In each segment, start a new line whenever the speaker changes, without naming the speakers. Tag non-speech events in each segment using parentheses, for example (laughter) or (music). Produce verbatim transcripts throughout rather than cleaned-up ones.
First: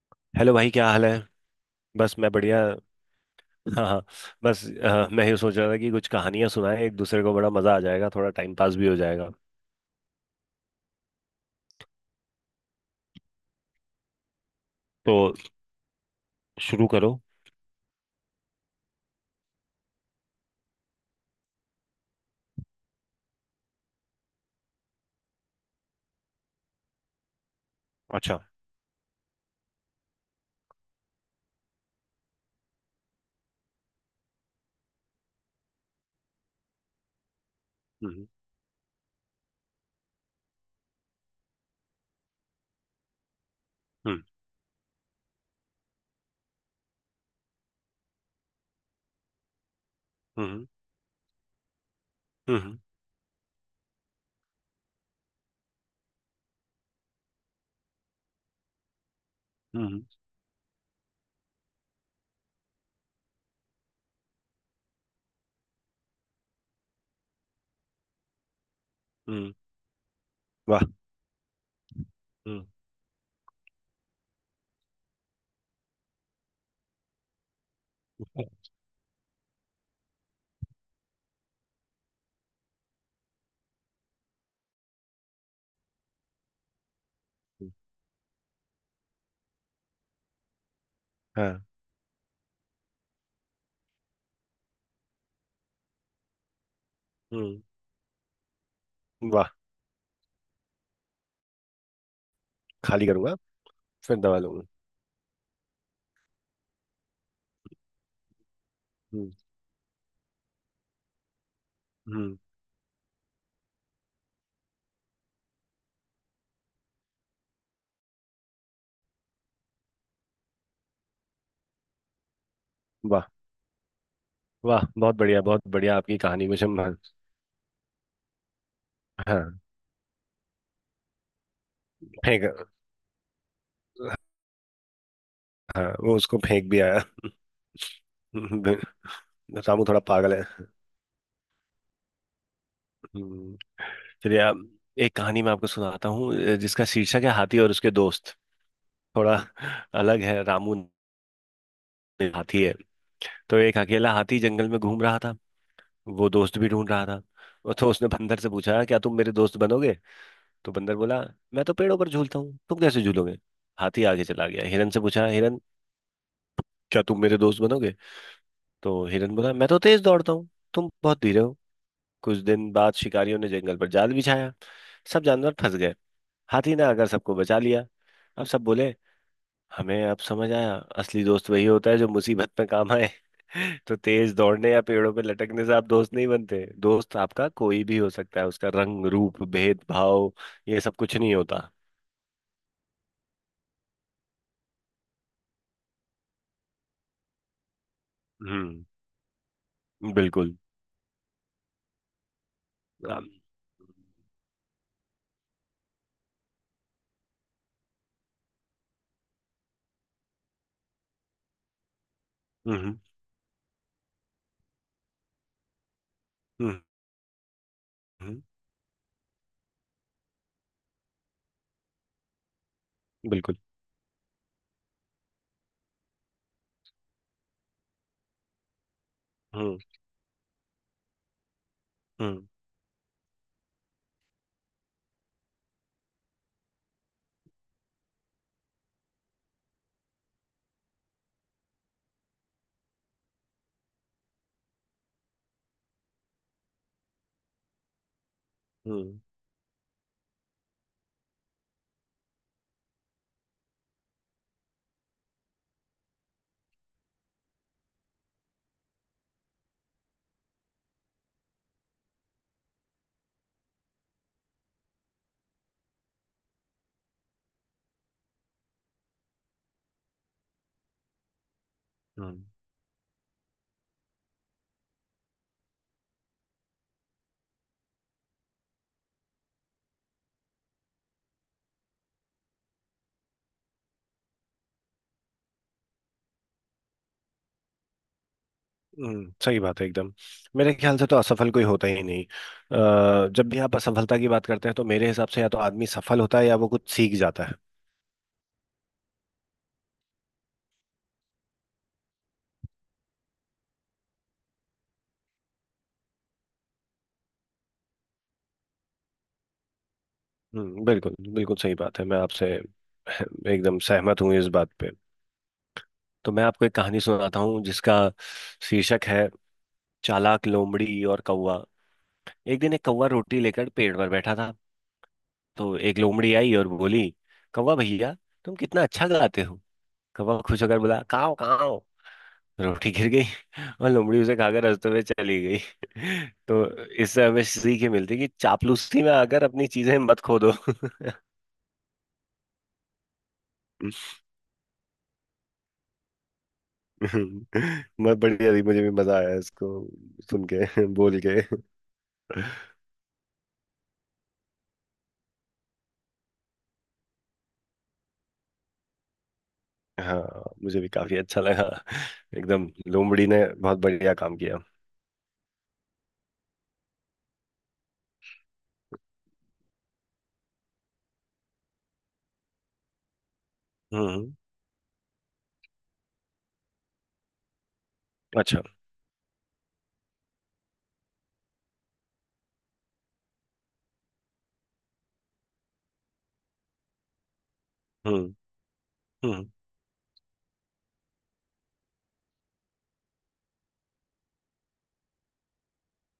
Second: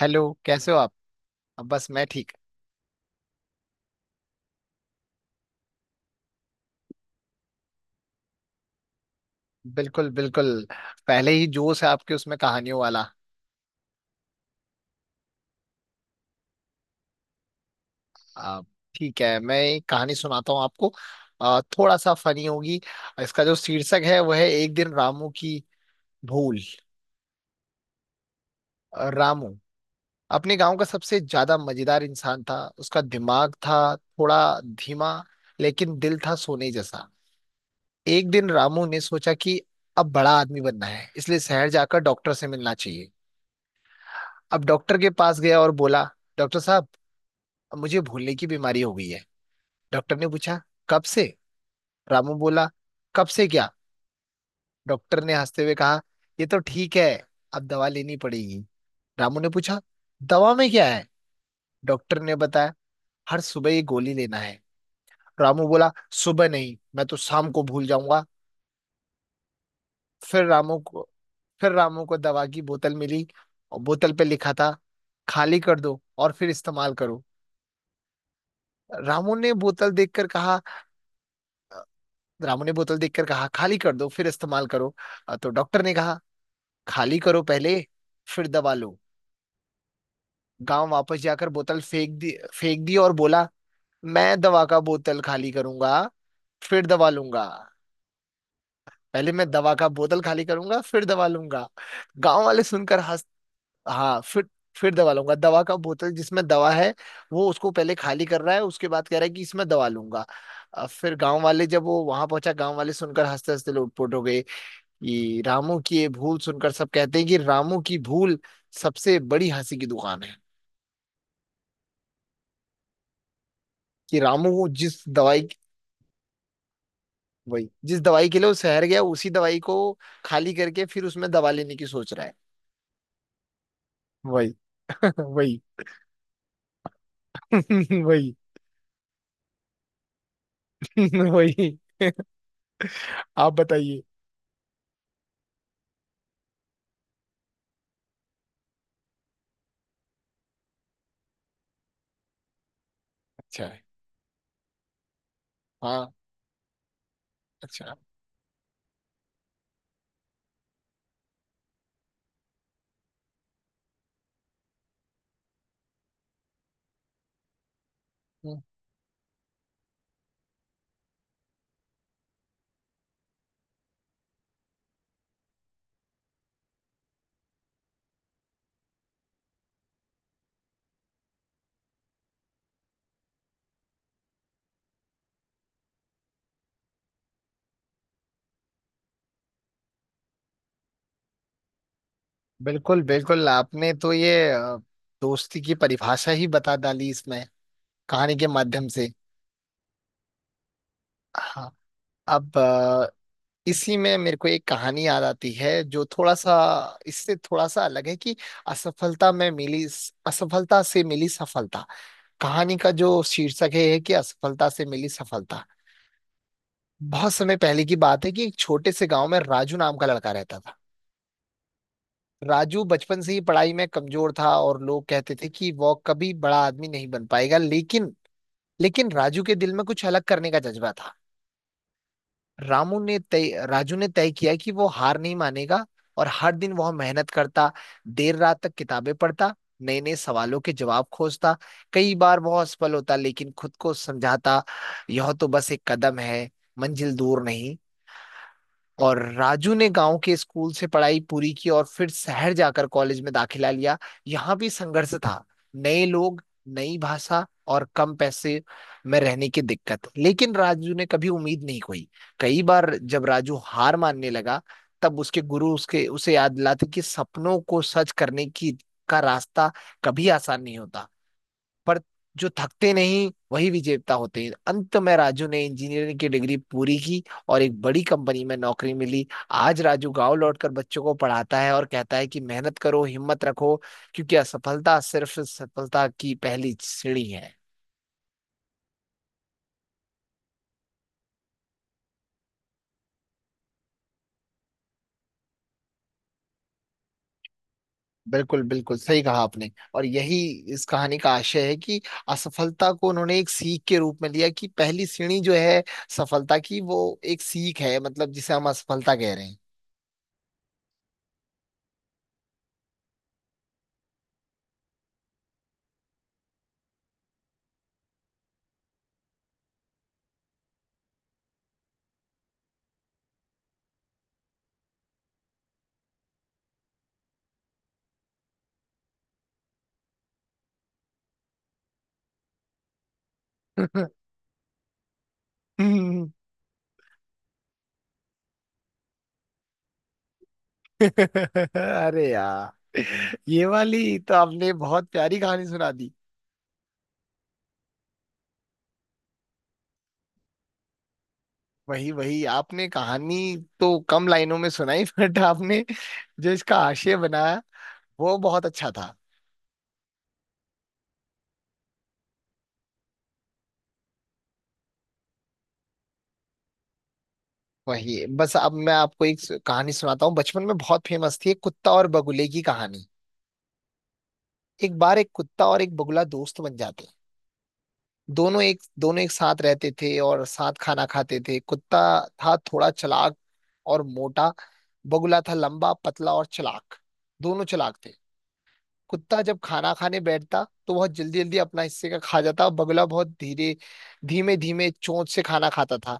Hello
hello भाई
कैसे हो
क्या
आप।
हाल है।
अब बस मैं
बस मैं
ठीक।
बढ़िया। हाँ हाँ। बस अ, मैं ये सोच रहा था कि कुछ कहानियां सुनाएं एक दूसरे को, बड़ा मजा आ जाएगा, थोड़ा टाइम पास भी हो जाएगा।
बिल्कुल बिल्कुल। पहले ही जोश है आपके उसमें कहानियों वाला।
तो शुरू करो।
आ, ठीक है मैं एक कहानी सुनाता हूँ आपको। आ, थोड़ा सा फनी होगी। इसका जो शीर्षक है वह है एक दिन रामू की भूल।
अच्छा।
आ, रामू अपने गांव का सबसे ज्यादा मजेदार इंसान था। उसका दिमाग था थोड़ा धीमा, लेकिन दिल था सोने जैसा।
हम्म।
एक दिन रामू ने सोचा कि अब बड़ा आदमी बनना है, इसलिए शहर जाकर डॉक्टर से मिलना चाहिए।
हम्म।
अब डॉक्टर के पास गया और बोला, डॉक्टर साहब, अब मुझे भूलने की बीमारी हो गई है। डॉक्टर ने पूछा,
हम्म।
कब से? रामू बोला,
हम्म।
कब से क्या? डॉक्टर ने हंसते हुए कहा, ये तो ठीक है, अब दवा लेनी पड़ेगी। रामू ने पूछा,
हम्म।
दवा में क्या है? डॉक्टर ने बताया, हर सुबह ये गोली लेना है। रामू बोला, सुबह नहीं, मैं तो शाम को भूल जाऊंगा।
हम्म।
फिर रामू
वाह।
को फिर रामू को दवा की
हम्म।
बोतल मिली, और बोतल पे लिखा था, खाली कर दो और फिर इस्तेमाल करो। रामू ने बोतल देखकर कहा रामू ने बोतल देखकर कहा, खाली कर दो फिर इस्तेमाल करो। अ, तो डॉक्टर ने कहा, खाली करो
हम्म,
पहले फिर दवा लो। गांव वापस जाकर
हाँ।
बोतल फेंक दी फेंक दी और बोला, मैं दवा का बोतल खाली करूंगा फिर दवा लूंगा।
हम्म।
पहले
वाह।
मैं दवा का बोतल खाली करूंगा फिर दवा लूंगा। गांव वाले सुनकर
खाली
हंस।
करूंगा। फिर
हाँ
दवा
फिर
लूंगा।
फिर दवा लूंगा। दवा का बोतल जिसमें दवा है, वो उसको पहले खाली कर रहा है, उसके बाद कह रहा है
हम्म।
कि इसमें दवा लूंगा। अ, फिर गांव वाले जब वो वहां
हम्म।
पहुंचा, गांव वाले सुनकर हंसते हंसते लोटपोट हो गए। ये रामू की ये भूल सुनकर सब कहते हैं कि रामू की भूल सबसे बड़ी हंसी की दुकान है।
वाह।
कि रामू वो
वाह,
जिस
बहुत बढ़िया
दवाई,
बहुत बढ़िया आपकी कहानी। मुझे म-
वही जिस दवाई के लिए वो शहर गया उसी
हाँ।
दवाई को खाली करके फिर उसमें दवा लेने की सोच रहा है।
फेंक।
वही (laughs) वही
हाँ, वो उसको फेंक भी आया (laughs)
(laughs) वही
रामू थोड़ा पागल
(laughs) वही। (laughs) आप
है।
बताइए।
चलिए आप। एक कहानी मैं आपको सुनाता हूँ, अ, जिसका शीर्षक है हाथी और उसके दोस्त। थोड़ा अलग है। रामू नाम का हाथी है। तो
अच्छा
एक
है।
अकेला हाथी जंगल में घूम रहा था।
हाँ।
वो दोस्त भी ढूंढ रहा था। और तो
अच्छा।
उसने बंदर से पूछा, क्या तुम मेरे दोस्त बनोगे। तो बंदर बोला, मैं तो पेड़ों पर झूलता हूँ, तुम कैसे झूलोगे। हाथी आगे चला गया, हिरन से पूछा, हिरन क्या तुम मेरे दोस्त बनोगे।
हम्म,
तो हिरन बोला, मैं तो तेज दौड़ता हूँ, तुम बहुत धीरे हो। कुछ दिन बाद शिकारियों ने जंगल पर जाल बिछाया। सब जानवर फंस गए। हाथी ने आकर सबको बचा लिया। अब सब बोले, हमें अब समझ आया असली दोस्त वही होता है जो मुसीबत में काम आए। (laughs) तो तेज दौड़ने या पेड़ों पे लटकने से आप दोस्त नहीं बनते। दोस्त आपका कोई भी हो सकता है, उसका रंग रूप भेदभाव ये सब कुछ नहीं होता।
बिल्कुल बिल्कुल। आपने तो ये अ, दोस्ती की परिभाषा ही बता डाली इसमें, कहानी के
हम्म।
माध्यम से।
बिल्कुल।
हाँ। अब
अम,
इसी में मेरे को एक कहानी याद आती है जो थोड़ा सा, इससे थोड़ा सा अलग है कि असफलता में मिली असफलता से मिली सफलता। कहानी
हम्म।
का
हम्म।
जो शीर्षक है, है कि असफलता से मिली सफलता।
हम्म,
बहुत समय पहले की बात है
हम्म,
कि एक छोटे से गांव में राजू नाम का लड़का रहता था। राजू बचपन से ही
बिल्कुल।
पढ़ाई में कमजोर था, और लोग कहते थे कि वो कभी बड़ा आदमी नहीं बन पाएगा, लेकिन लेकिन राजू के दिल
हम्म।
में कुछ अलग करने का जज्बा था।
हम्म।
रामू ने तय राजू ने तय किया कि वो हार नहीं मानेगा, और हर दिन वह मेहनत करता, देर रात तक किताबें पढ़ता, नए नए सवालों के जवाब खोजता। कई बार वह असफल होता, लेकिन खुद को समझाता, यह तो बस एक कदम है, मंजिल दूर नहीं। और
हम्म।
राजू ने गांव के स्कूल से पढ़ाई पूरी की और फिर शहर जाकर कॉलेज में दाखिला लिया। यहाँ भी संघर्ष था, नए लोग, नई भाषा और कम पैसे में रहने की दिक्कत, लेकिन राजू ने कभी उम्मीद नहीं खोई। कई बार जब राजू हार मानने लगा, तब उसके गुरु उसके उसे याद दिलाते कि सपनों को सच करने की का रास्ता कभी आसान नहीं होता, पर
हम्म।
जो थकते नहीं वही विजेता होते हैं। अंत में राजू ने इंजीनियरिंग की डिग्री पूरी की और एक बड़ी कंपनी में नौकरी मिली। आज राजू गांव लौटकर बच्चों को पढ़ाता है और कहता है कि मेहनत करो, हिम्मत रखो, क्योंकि असफलता सिर्फ सफलता की पहली सीढ़ी है।
हम्म, सही बात है एकदम। मेरे ख्याल से तो असफल कोई होता ही नहीं। अ, जब भी आप असफलता की बात करते हैं तो मेरे हिसाब से या तो आदमी सफल होता है या वो कुछ सीख जाता है।
बिल्कुल बिल्कुल सही कहा आपने। और यही इस कहानी का आशय है कि असफलता को उन्होंने एक सीख के रूप में लिया कि पहली सीढ़ी जो है सफलता की, वो एक सीख है, मतलब जिसे हम असफलता कह रहे
हम्म, बिल्कुल बिल्कुल सही बात है। मैं आपसे (laughs) एकदम सहमत हूँ इस बात पे। तो मैं आपको एक कहानी सुनाता हूँ जिसका शीर्षक है चालाक लोमड़ी और कौवा। एक दिन एक कौवा रोटी लेकर पेड़ पर बैठा था। तो एक लोमड़ी आई और बोली, कौवा भैया तुम कितना अच्छा गाते हो। कौवा खुश होकर बोला, काव काव। रोटी गिर गई। (laughs) और लोमड़ी उसे खाकर हंसते हुए चली गई।
हैं।
(laughs)
(laughs)
तो इससे हमें सीख ये मिलती है कि चापलूसी में आकर अपनी चीजें मत खो दो।
(laughs) अरे यार, ये
(laughs)
वाली तो आपने बहुत प्यारी कहानी सुना दी।
हम्म, बहुत बढ़िया थी, मुझे भी मजा आया इसको सुन के (laughs) बोल के।
वही वही आपने कहानी तो कम लाइनों में सुनाई, (laughs) बट आपने जो इसका आशय बनाया वो बहुत अच्छा था।
हाँ, मुझे भी काफी अच्छा लगा एकदम। लोमड़ी ने बहुत बढ़िया काम किया।
वही, बस अब मैं आपको एक कहानी सुनाता हूँ। बचपन में बहुत फेमस थी, एक कुत्ता और बगुले की कहानी।
हम्म।
एक बार एक कुत्ता और एक बगुला दोस्त बन जाते हैं। दोनों
अच्छा।
एक दोनों एक साथ रहते थे और साथ खाना खाते थे। कुत्ता था थोड़ा चालाक और मोटा, बगुला था लंबा पतला और चालाक। दोनों चालाक थे।
हम्म।
कुत्ता
हम्म।
जब खाना खाने बैठता तो बहुत जल्दी जल्दी अपना हिस्से का खा जाता, और बगुला बहुत धीरे धीमे धीमे चोंच से खाना खाता था।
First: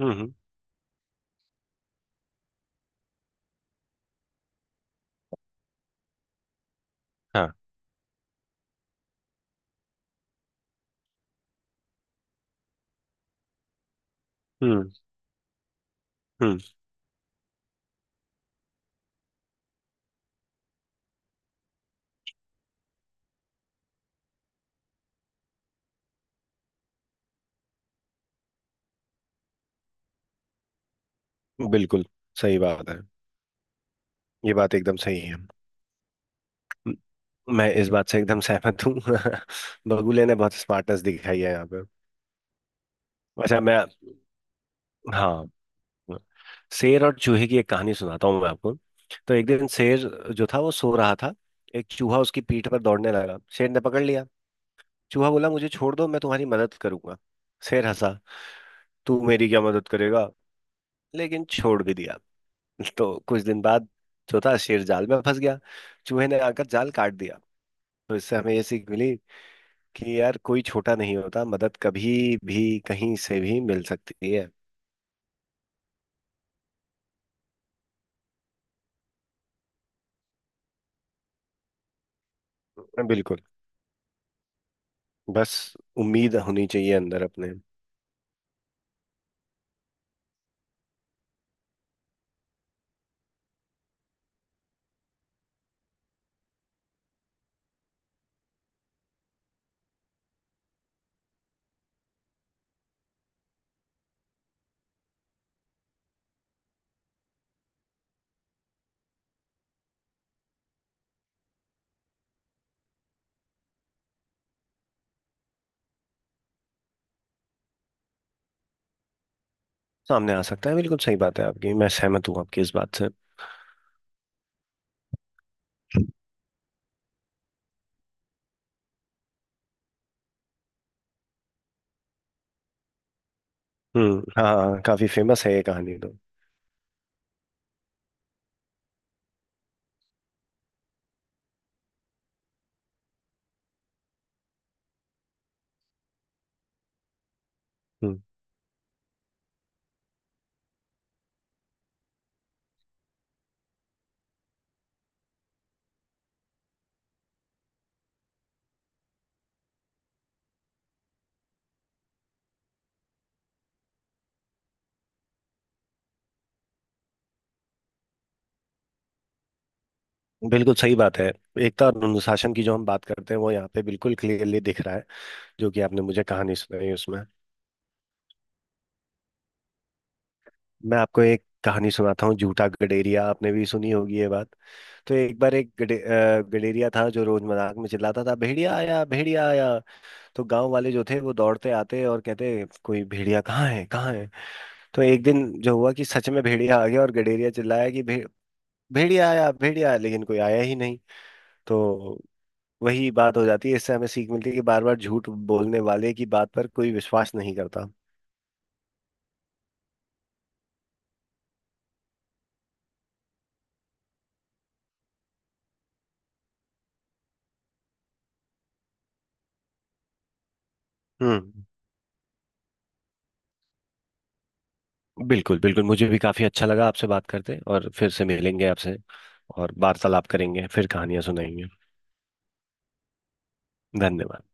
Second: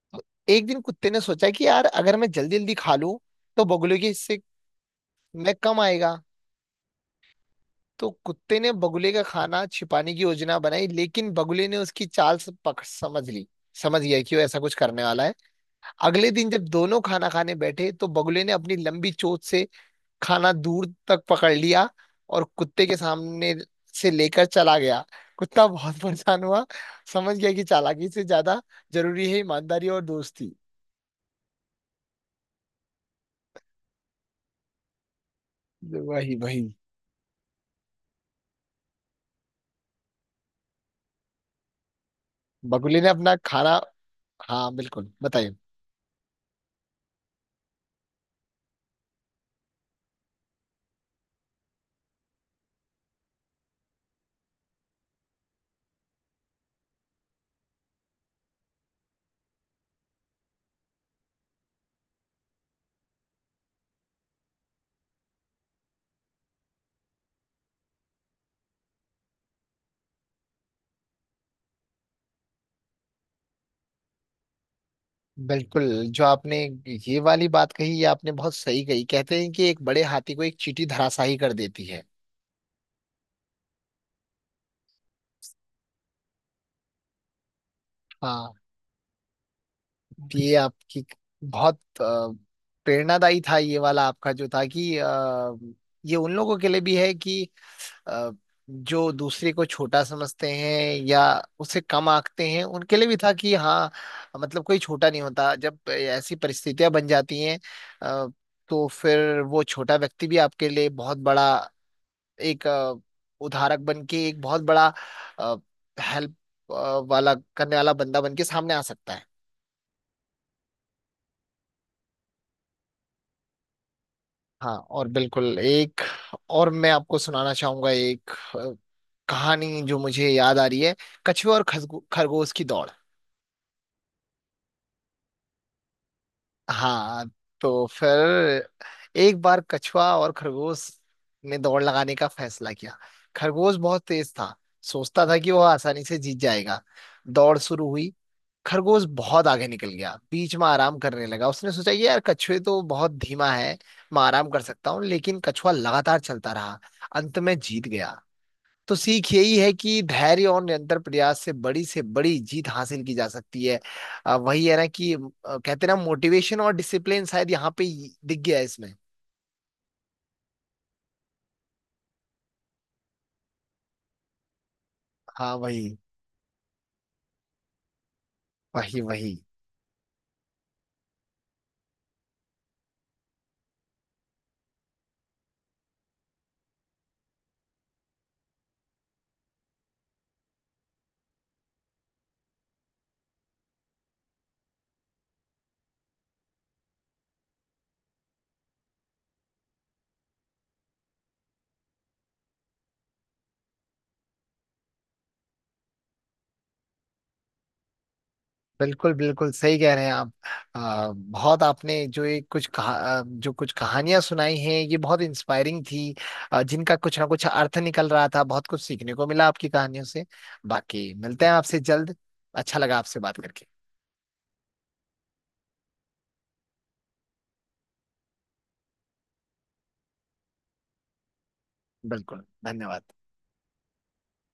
हम्म। हम्म,
एक दिन कुत्ते ने सोचा कि यार अगर मैं जल्दी जल्दी खा लूं तो बगुले के हिस्से में कम आएगा।
हाँ।
तो कुत्ते ने बगुले का खाना छिपाने की योजना बनाई, लेकिन बगुले ने उसकी चाल से पकड़ समझ ली। समझ गया कि वो ऐसा कुछ
हम्म।
करने वाला है। अगले दिन
हम्म।
जब दोनों खाना खाने बैठे तो बगुले ने अपनी लंबी चोंच से खाना दूर तक पकड़ लिया और कुत्ते के सामने से लेकर चला गया। कुत्ता बहुत (laughs) परेशान हुआ। समझ गया कि चालाकी से ज्यादा जरूरी है ईमानदारी और दोस्ती।
बिल्कुल सही बात है। ये बात एकदम सही है।
वही वही।
म- मैं इस बात से एकदम सहमत हूँ। (laughs) बगुले ने बहुत स्मार्टनेस दिखाई है यहाँ पे।
बगुले ने अपना
अच्छा मैं।
खाना। हाँ बिल्कुल
हाँ।
बताइए।
शेर और चूहे की एक कहानी सुनाता हूँ मैं आपको। तो एक दिन शेर जो था वो सो रहा था। एक चूहा उसकी पीठ पर दौड़ने लगा, शेर ने पकड़ लिया। चूहा बोला, मुझे छोड़ दो, मैं तुम्हारी मदद करूंगा। शेर हंसा, तू मेरी क्या मदद करेगा। लेकिन छोड़ भी दिया। (laughs) तो कुछ दिन बाद जो था, शेर जाल में फंस गया। चूहे ने आकर जाल काट दिया। तो इससे हमें ये सीख मिली कि यार कोई छोटा नहीं होता, मदद कभी भी कहीं से भी मिल सकती है।
बिल्कुल। जो आपने ये वाली बात कही, ये आपने बहुत सही कही। कहते हैं कि एक बड़े हाथी को एक चींटी धराशायी कर देती है।
बिल्कुल। बस उम्मीद होनी चाहिए अंदर अपने।
हाँ। ये आपकी बहुत अ, प्रेरणादायी था ये वाला आपका जो था कि, अ, ये उन लोगों के लिए भी है कि अ, जो दूसरे को छोटा समझते हैं या उसे कम आंकते हैं, उनके लिए भी था कि हाँ, मतलब कोई छोटा नहीं होता। जब ऐसी परिस्थितियां बन जाती हैं अ, तो फिर वो छोटा व्यक्ति भी आपके लिए बहुत बड़ा एक अ, उधारक बन के एक बहुत बड़ा हेल्प वाला करने वाला बंदा बन के सामने आ सकता है।
सामने आ सकता है, बिल्कुल सही बात है आपकी। मैं सहमत हूँ आपकी इस बात से।
हाँ और बिल्कुल, एक और मैं आपको सुनाना चाहूंगा एक अ, कहानी जो मुझे याद आ रही है, कछुआ और खसगो- खरगोश की दौड़।
हम्म। हाँ हाँ, काफी फेमस है ये कहानी तो।
हाँ। तो फिर एक बार कछुआ और खरगोश ने दौड़ लगाने का फैसला किया। खरगोश बहुत तेज था, सोचता था कि वह आसानी से जीत जाएगा। दौड़ शुरू हुई।
हम्म।
खरगोश बहुत आगे निकल गया, बीच में आराम करने लगा। उसने सोचा, ये यार कछुए तो बहुत धीमा है, मैं आराम कर सकता हूँ। लेकिन कछुआ लगातार चलता रहा, अंत में जीत गया। तो सीख यही है कि धैर्य और निरंतर प्रयास से बड़ी से बड़ी जीत हासिल की जा सकती है। अ, वही है ना कि अ, कहते हैं ना, मोटिवेशन और डिसिप्लिन शायद यहाँ पे ही दिख गया है इसमें।
बिल्कुल सही बात है। एकता और अनुशासन की जो हम बात करते हैं वो यहाँ पे बिल्कुल क्लियरली दिख रहा है,
हाँ
जो कि
वही,
आपने मुझे कहानी सुनाई उसमें।
वही वही।
मैं आपको एक कहानी सुनाता हूँ, झूठा गडेरिया। आपने भी सुनी होगी ये बात। तो एक बार एक गडे, अ, गडेरिया था जो रोज मजाक में चिल्लाता था, भेड़िया आया भेड़िया आया। तो गांव वाले जो थे वो दौड़ते आते और कहते, कोई भेड़िया कहाँ है कहाँ है। तो एक दिन जो हुआ कि सच में भेड़िया आ गया और गडेरिया चिल्लाया कि भे, भेड़िया आया भेड़िया आया, लेकिन कोई आया ही नहीं। तो वही बात हो जाती है। इससे हमें सीख मिलती है कि बार बार झूठ बोलने वाले की बात पर कोई विश्वास नहीं करता।
बिल्कुल बिल्कुल सही कह रहे हैं आप। आ, बहुत आपने जो ये कुछ कहा, आ, जो कुछ कहानियां सुनाई हैं ये बहुत इंस्पायरिंग थी। आ, जिनका कुछ ना कुछ अर्थ निकल रहा था, बहुत कुछ सीखने को मिला आपकी कहानियों से। बाकी मिलते हैं
हम्म।
आपसे जल्द। अच्छा लगा आपसे बात करके।
बिल्कुल बिल्कुल, मुझे भी काफी अच्छा लगा आपसे बात करते। और फिर से मिलेंगे आपसे और वार्तालाप करेंगे, फिर कहानियां सुनाएंगे।
बिल्कुल धन्यवाद।
धन्यवाद।